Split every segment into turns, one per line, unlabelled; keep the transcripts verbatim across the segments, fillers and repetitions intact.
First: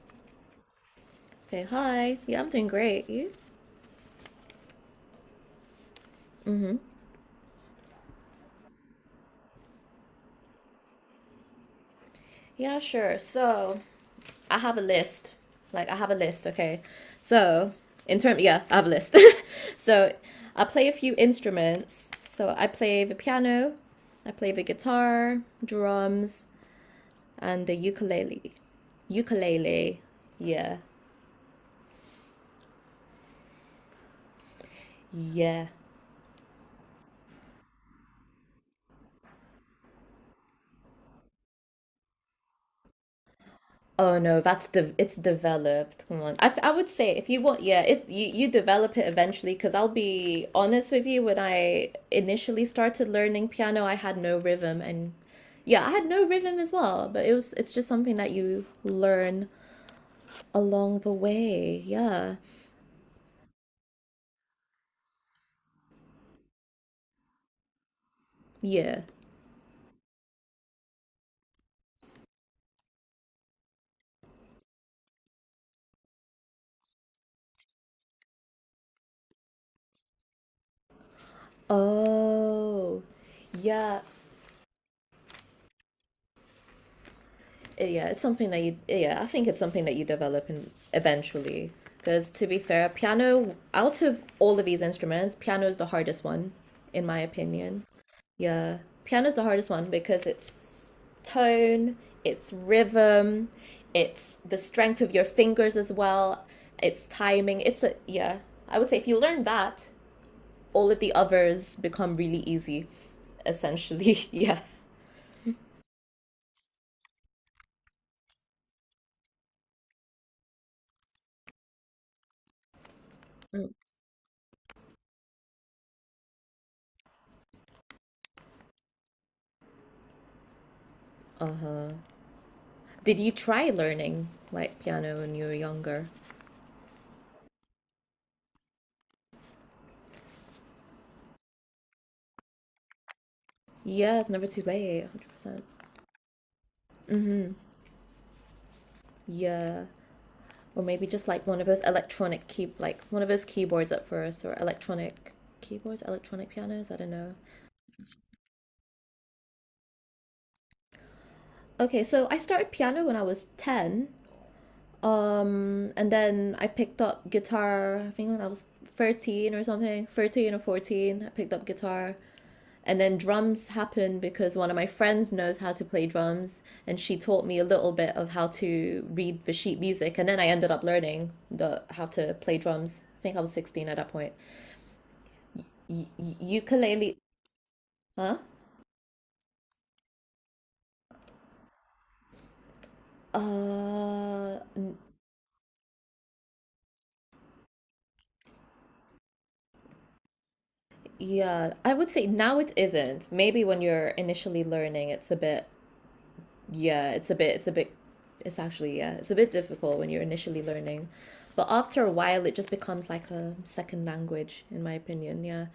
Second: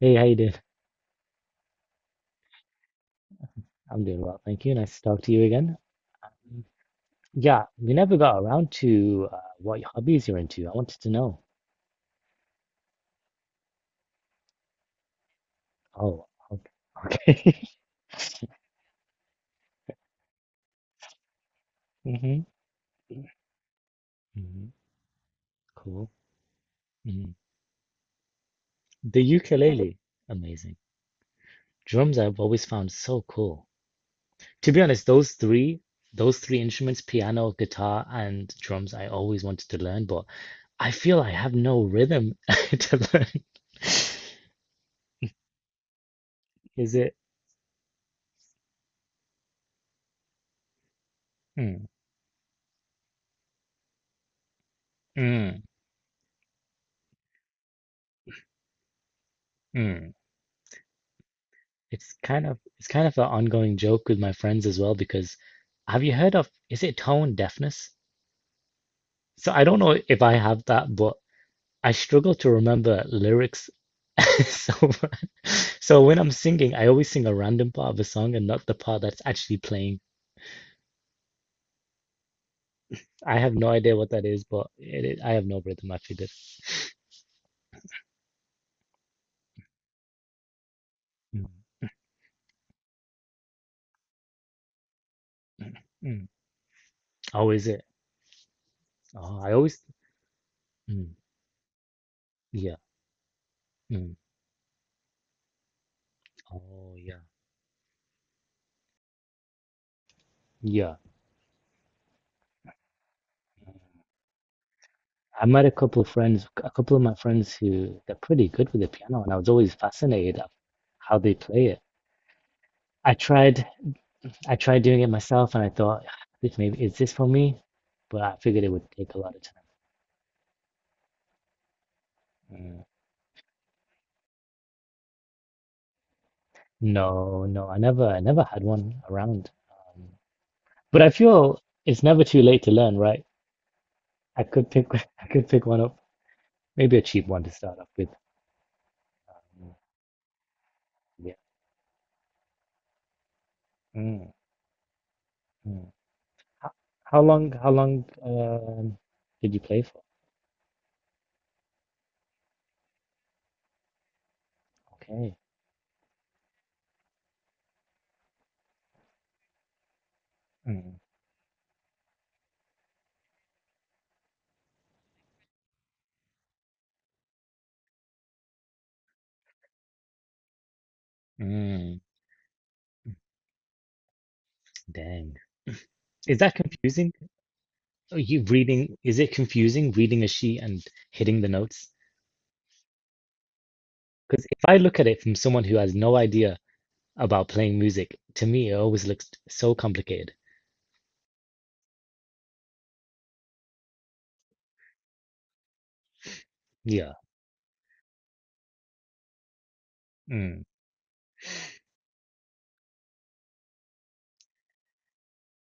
Hey, how you doing?
Okay, hi. Yeah, I'm doing great. You?
I'm doing well, thank you. Nice to talk to you again. Mm. Yeah, we never got around to uh, what hobbies you're into. I wanted to know.
Yeah, sure. So, I have a list. Like, I have a
Oh,
list, okay?
okay. Okay.
So, in term, yeah, I have a list. So, I play a few instruments.
hmm
So, I play the piano, I play the
hmm
guitar,
Cool.
drums,
hmm
and the ukulele.
The ukulele,
Ukulele.
amazing.
Yeah.
Drums I've always found so cool. To be honest, those
Yeah.
three, those three instruments, piano, guitar, and drums, I always wanted to learn, but I feel I have no rhythm to learn.
Oh no, that's de It's developed. Come on. I, f- I would
Is
say
it?
if you want, yeah, if you you develop it eventually, because I'll be honest with you, when
Mm,
I initially started learning piano, I had no rhythm, and
mm,
yeah, I had no rhythm as well. But it was it's just something that you learn
mm.
along the way.
It's
Yeah,
kind of it's kind of an ongoing joke with my friends as well because have you heard of is it tone deafness?
yeah.
So I don't know if I have that, but I struggle to remember lyrics. So so when I'm singing, I always sing a random part of a song and not the part that's actually playing.
Oh,
I have no idea
yeah.
what that is, but it, it- I have no rhythm. I figured.
Yeah, it's something that you yeah, I think it's something that you develop in
Mm,
eventually. Because to be fair, piano out of all of these instruments, piano is the hardest
mm.
one, in my
Oh, is it?
opinion. Yeah, piano is
Oh,
the
I
hardest
always.
one because it's
Mm,
tone, it's
yeah.
rhythm,
Mm.
it's the strength of your fingers as well,
Oh,
it's
yeah.
timing. It's a Yeah. I would say if you learn that, all
Yeah.
of the others become really easy, essentially. Yeah.
I met a couple of friends, a couple of my friends who they're pretty good with the piano, and I was always fascinated of how they play it. I tried, I tried doing it myself, and I thought, "Ah, this maybe is this for me? But I figured it would take a lot of time.
Uh huh.
Mm.
Did you try learning like piano when you were younger?
No, no, I never, I never had one around. Um, but I feel it's never too late to learn, right?
Yeah, it's
I
never too
could pick,
late,
I could pick
one hundred percent.
one up, maybe a cheap one to start off with. Mm,
Yeah. Or maybe just
yeah.
like one of those electronic key like one of those keyboards at
Mm,
first or electronic
mm.
keyboards, electronic
How,
pianos, I don't
how
know.
long, how long, um, did you play for?
Okay, so I started piano when I was ten.
Okay.
Um, and then I picked up guitar, I think when I was thirteen or something, thirteen or
Mm.
fourteen, I picked up guitar. And then drums happened because one of my friends knows how to play drums, and she taught me a little bit of how to read the sheet music. And then I ended up learning the
Mm,
how to play drums. I think I was sixteen at that point.
dang.
Y-
Is that
y- ukulele,
confusing? Are
huh?
you reading, is it confusing reading a sheet and hitting the notes? Because if
Uh,
I
n-
look at it from someone who has no idea about playing music, to me it always looks so complicated.
yeah, I would say now it isn't. Maybe when you're initially learning, it's a bit, yeah,
Yeah.
it's a bit, it's a bit, it's actually, yeah, it's a bit difficult when you're
Mm.
initially learning. But after a while, it just becomes like a second language, in my opinion, yeah.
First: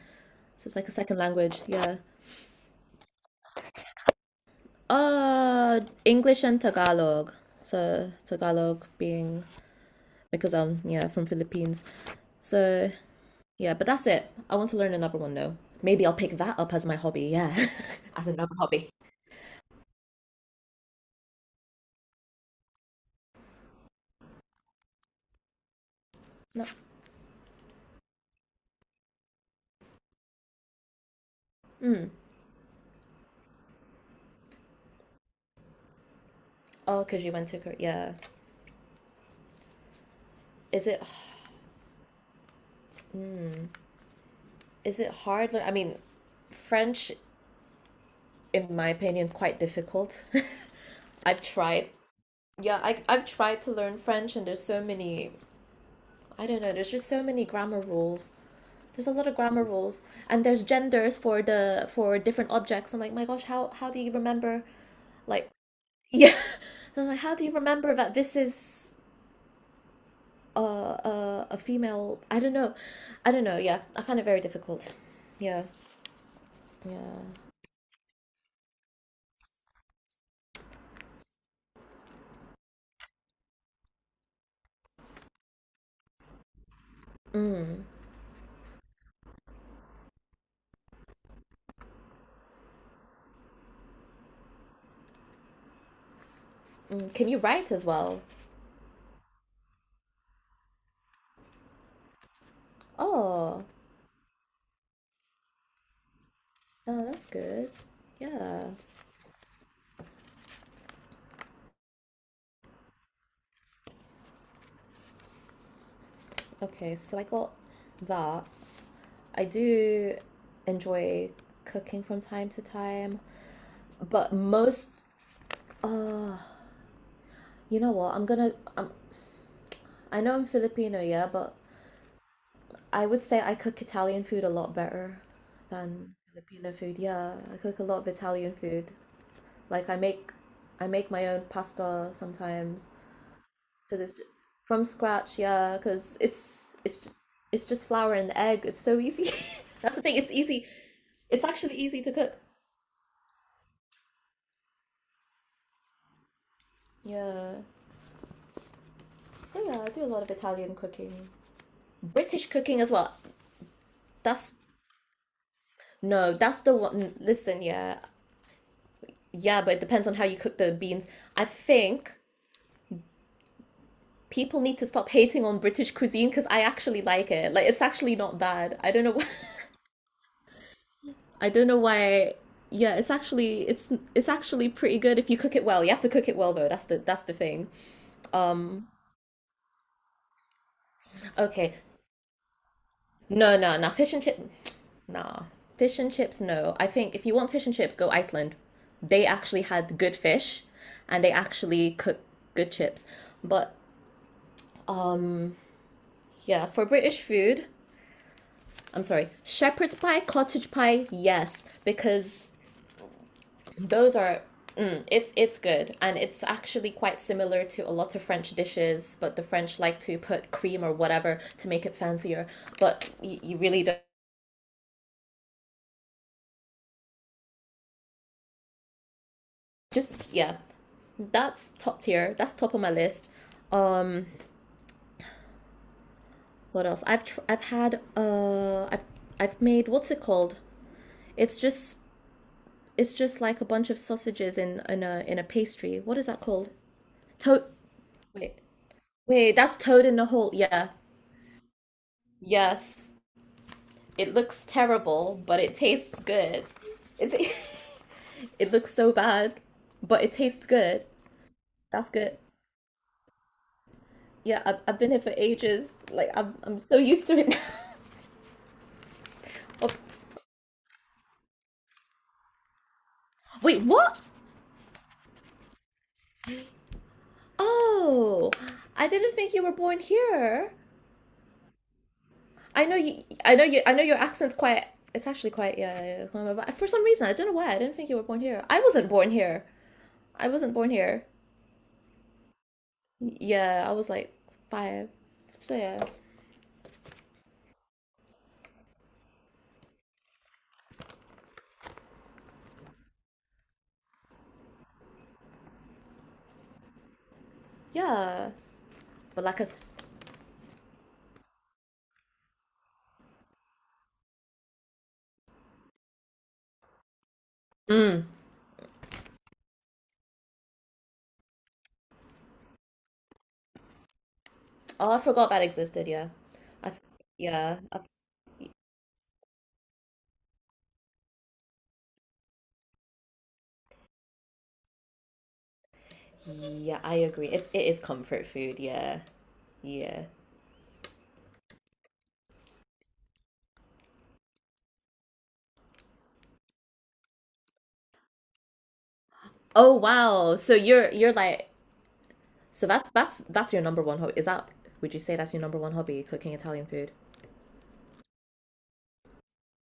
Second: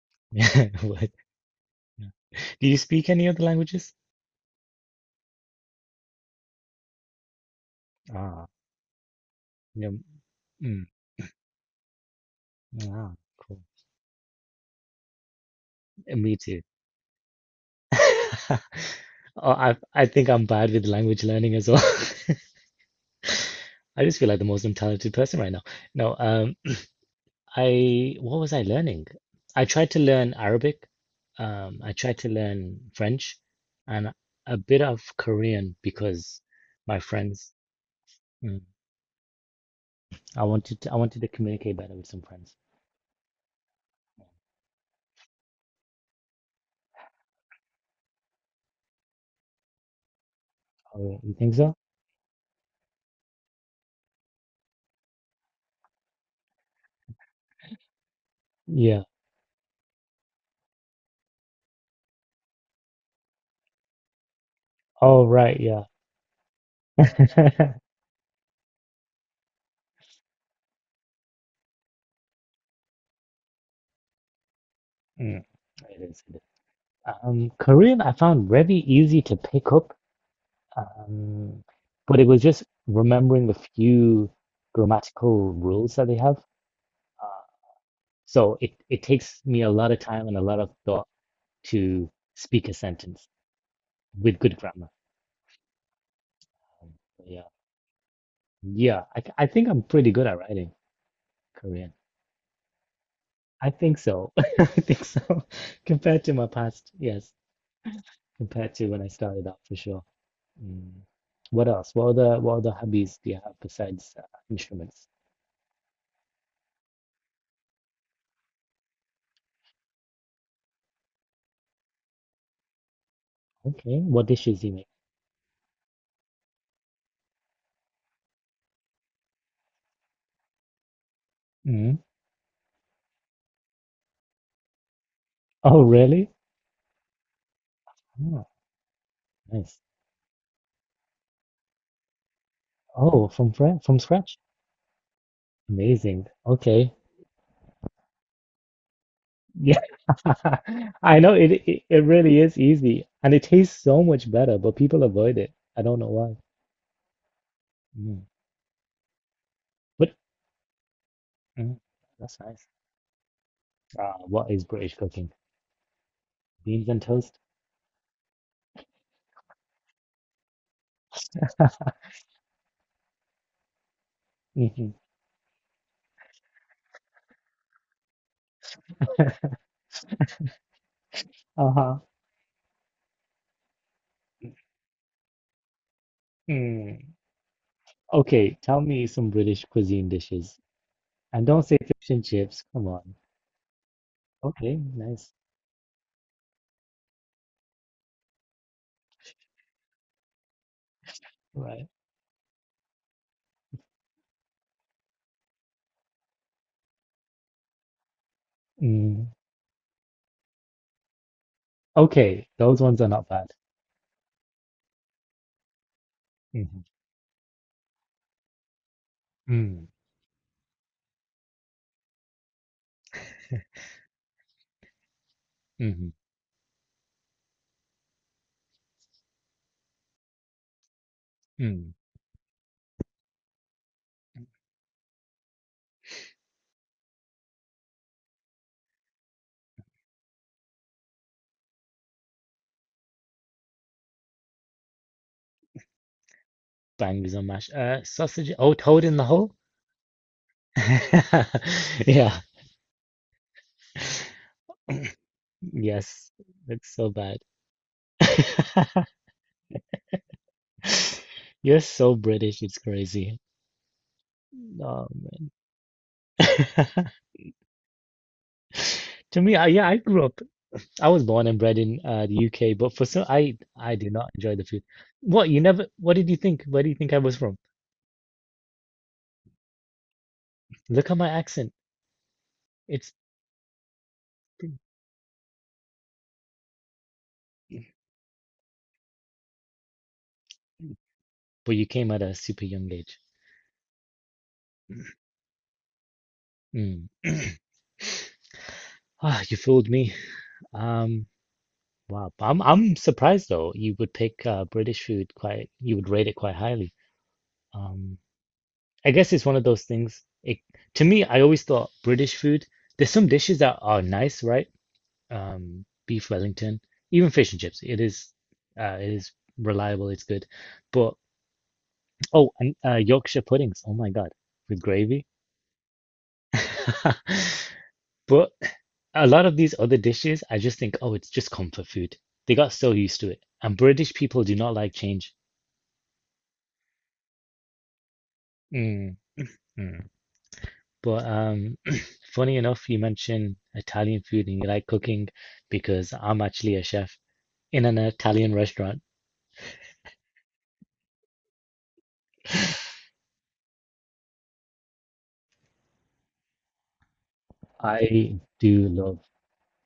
So it's like a
What?
second language, yeah.
Do you speak any other languages?
Uh, English and Tagalog. So
Ah,
Tagalog being
yeah.
because I'm
Mm.
yeah from Philippines. So
Ah, cool.
yeah, but that's it. I want to learn another one though. Maybe I'll
Uh, Me
pick that
too.
up as my hobby. Yeah. As another hobby.
Oh, I I think I'm bad with language learning as well. I just feel like the most untalented person right now. No, um.
No.
I what was I learning? I tried to learn Arabic, um, I tried to learn French, and a bit of Korean because my
Oh, because you went
friends.
to Korea. Yeah.
Mm, I wanted
Is
to, I
it
wanted to communicate better with some friends.
is it hard? lear- I mean, French, in my opinion, is quite difficult.
Oh, yeah, you
I've
think so?
tried. Yeah, I I've tried to learn French, and there's so many. I don't know. There's just so many grammar rules.
Yeah.
There's a lot of grammar rules, and there's genders for the for different objects. I'm like, my gosh, how how do you remember?
Oh,
Like,
right. Yeah.
yeah, I'm like, how do you remember that this is a a, a female? I don't know, I don't know. Yeah, I find it very difficult.
Mm,
Yeah,
it is. It is.
yeah.
Um, Korean I found very easy to pick up, um, but it was just remembering the few grammatical rules that they have.
Mm,
So it, it takes me a lot of time and a lot of thought to speak a sentence with good grammar. Um,
mm. Can you
yeah.
write as well?
Yeah. I, th- I think I'm pretty good at writing Korean.
Oh,
I think so. I think so. Compared to my past,
oh, that's
yes.
good. Yeah.
Compared to when I started out, for sure. Mm. What else? What other what other hobbies do you have besides uh, instruments?
Okay, so I got that. I do enjoy cooking from time to time,
Okay. What
but
dishes do you make?
most. Uh, You know what? I'm gonna. I'm, I know I'm Filipino, yeah, but
Mm.
I would say I cook Italian food a lot better
Oh,
than
really?
Filipino food. Yeah, I cook a lot of
Oh,
Italian food.
nice.
Like I make, I make my own pasta sometimes
Oh, from fra- from
because it's
scratch.
from scratch. Yeah, because
Amazing.
it's
Okay.
it's ju- it's just flour and egg. It's so easy.
Yeah,
That's the thing. It's easy.
I know
It's
it,
actually
it
easy
it
to cook.
really is easy and it tastes so much better, but people avoid it. I don't know why.
Yeah.
Mm.
So yeah, I do a
But
lot of Italian cooking.
mm, that's
British
nice.
cooking as well.
Uh, what
That's
is British cooking?
No, that's the
Beans and
one.
toast?
Listen, yeah, yeah, but it depends on how you cook the beans. I think people need to
Mhm.
stop hating on British cuisine because I actually like it. Like it's actually not bad. I don't know why. I don't know
Uh-huh.
why. Yeah, it's actually it's it's actually pretty good if you cook it well. You have to cook it well though. That's the
Mm.
that's the thing.
Okay, tell
Um,
me some British cuisine dishes. And don't
okay.
say fish and chips. Come on.
No, no, no. Fish and chip.
Okay, nice.
Nah. Fish and chips, no. I think if you want fish and chips, go Iceland. They actually had good fish and they
Right.
actually cook good chips. But yeah, for British food, I'm
Mm.
sorry, shepherd's pie, cottage pie, yes,
Okay,
because
those ones are not bad.
those are mm, it's it's good and it's
Hmm
actually quite similar to a lot of French dishes, but the French
Mm.
like to put cream or whatever to make it fancier, but you, you really don't
hmm
just yeah, that's
Mm.
top tier. That's top of my list. Um, what else? I've tr- I've had uh I've I've made what's it called? It's just it's just like a bunch of sausages in in a in a pastry. What is that called?
Bangers on
To-
mash. Uh, sausage.
wait
Oh, toad in the hole?
Wait, that's toad in the hole. Yeah.
Yeah.
Yes. It looks terrible, but it tastes
Yes.
good.
That's so
It,
bad.
ta- it looks so bad, but it tastes good.
You're
That's
so
good.
British. It's crazy.
Yeah, I've, I've
Oh
been here for
man.
ages. Like, I'm, I'm so used to it now.
To me, I, yeah,
Oh,
I grew up. I was born and bred in uh, the U K, but for some, I
wait,
I do
what?
not enjoy the food. What you never? What did you think? Where do you think I was from?
Oh, I didn't think you were born here.
Look at my accent.
I know
It's
you, I know you, I know your accent's quite, it's actually quite, yeah, yeah, yeah, yeah. For some reason, I don't know why, I didn't think you were born here. I wasn't born here. I wasn't born here.
but you came at a super young age.
Yeah, I was like five. So yeah.
Mm. Ah, you fooled me. Um, wow. I'm I'm surprised though. You would pick uh, British food quite. You would rate it quite highly. Um,
Yeah.
I guess
But
it's one
like
of
I s-
those things. It, to me, I always thought British food, there's some dishes that are nice, right? Um, beef Wellington, even fish and chips. It
Mm.
is, uh, it is reliable. It's good. But oh, and uh, Yorkshire puddings. Oh my God, with
Oh, I
gravy.
forgot that existed. Yeah, I, f- yeah, I, f-
But a lot of these other dishes, I just think, oh, it's just comfort food. They got so used to it. And British people do not like change.
yeah. I agree. It's it is comfort food.
Mm,
Yeah,
mm.
yeah.
But um, funny enough, you mentioned Italian food and you like cooking because I'm actually a chef in an Italian restaurant.
Oh wow. So you're you're like So that's that's that's your number one hobby. Is that Would you say that's your number one hobby? Cooking Italian food.
I do love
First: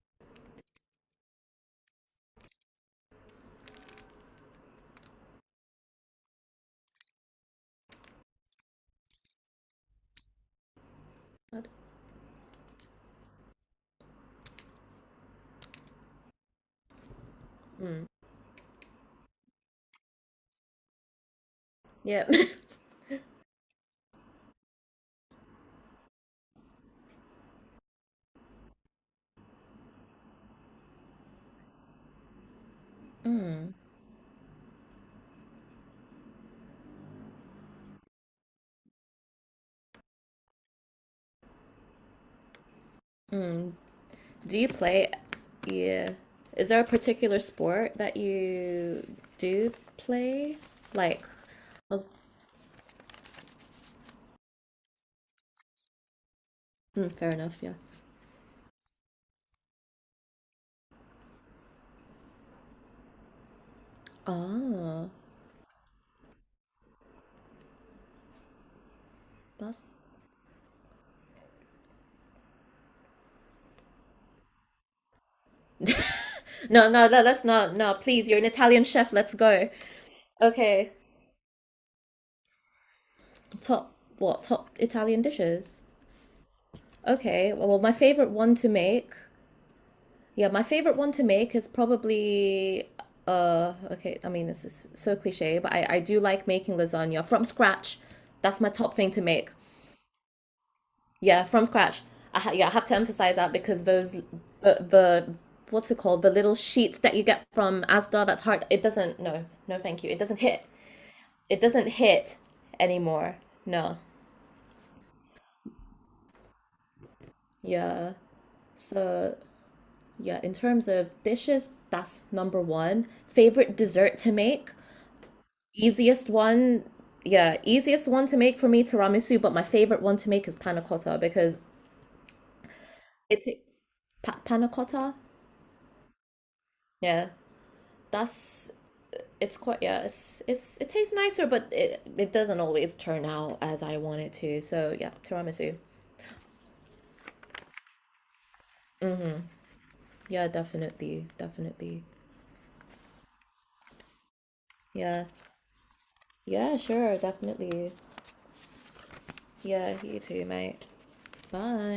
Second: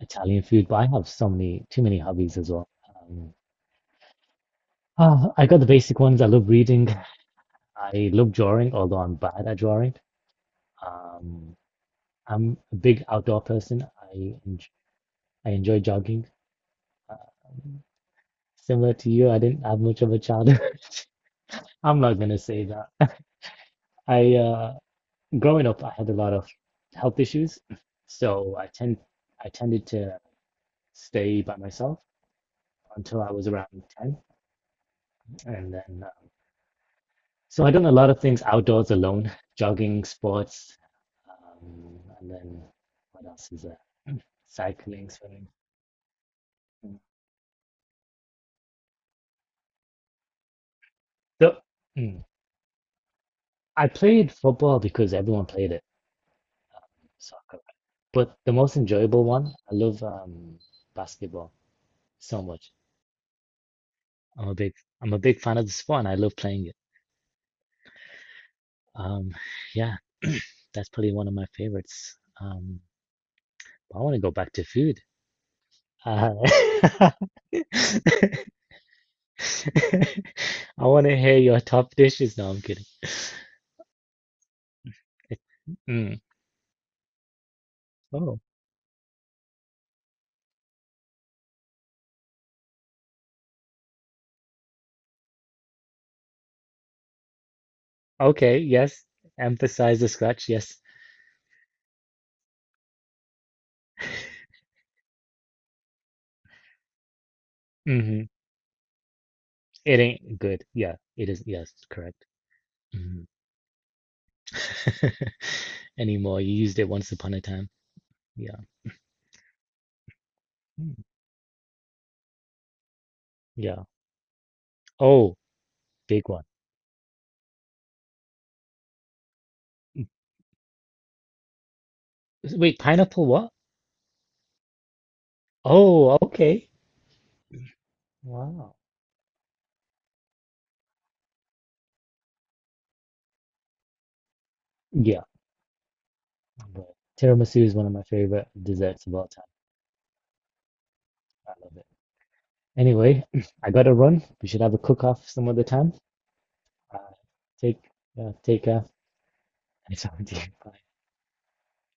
Italian food, but I have so many, too many hobbies as well. Um, ah, I got the basic ones. I love reading. I love drawing, although I'm bad at drawing. Um,
God.
I'm a big outdoor person. I enj I enjoy jogging.
Mm.
Similar to you, I didn't have much of a childhood. I'm not
Yeah.
gonna say that. I uh, growing up, I had a lot of health issues, so I tend I tended to stay by myself until I was around ten, and then uh, so I done a lot of things outdoors alone, jogging, sports, um, and then what else is
Mm.
there?
Do you
Cycling,
play?
swimming.
Yeah. Is there a
Mm.
particular sport that you do play? Like,
The,
I was
mm, I played football because everyone played it,
hmm. Fair enough,
soccer,
yeah.
but the most enjoyable one, I love um, basketball so much. I'm a big
Ah,
I'm a big fan of the sport, and I love playing it. Um,
pasta.
yeah. That's probably one of my favorites. Um, I want to go back to food. Uh,
No, no,
I
no, let's not. No, please, you're an Italian chef. Let's go. Okay.
want to hear your top dishes. No, I'm kidding.
Top, what? Top Italian dishes.
Mm.
Okay. Well, my favorite
Oh,
one to make. Yeah, my favorite one to make is probably uh okay, I mean, this is so cliche, but I I do like making lasagna from scratch.
okay.
That's my top
Yes.
thing to make.
Emphasize the scratch. Yes.
Yeah, from scratch. I ha- yeah, I have to emphasize that because those the the what's it called, the little sheets that you get from Asda
hmm
that's hard. It doesn't, no, no
It
thank you. It doesn't
ain't good.
hit.
Yeah, it is.
It
Yes,
doesn't
correct.
hit
Hmm
anymore. No.
Anymore. You used it once upon a time.
Yeah.
Yeah.
So yeah, in terms
Mm.
of dishes, that's number one. Favorite
Yeah.
dessert to make,
Oh, big
easiest
one.
one. Yeah, easiest one to make for me tiramisu, but my favorite one to make is panna cotta because
Wait, pineapple
it
what?
ta- pa- panna cotta.
Oh, okay.
Yeah, that's
Wow.
it's quite yeah it's it's it tastes nicer but it it doesn't always turn out as I want it to, so yeah,
Yeah.
tiramisu,
But Tiramisu is one of my favorite desserts of all time.
yeah, definitely,
I love it.
definitely,
Anyway, I gotta run. We should have a cook
yeah,
off some other time.
yeah,
Uh,
sure,
take,
definitely.
uh, take, uh,
Yeah,
it's
you
on to you.
too
Bye.
mate. Bye.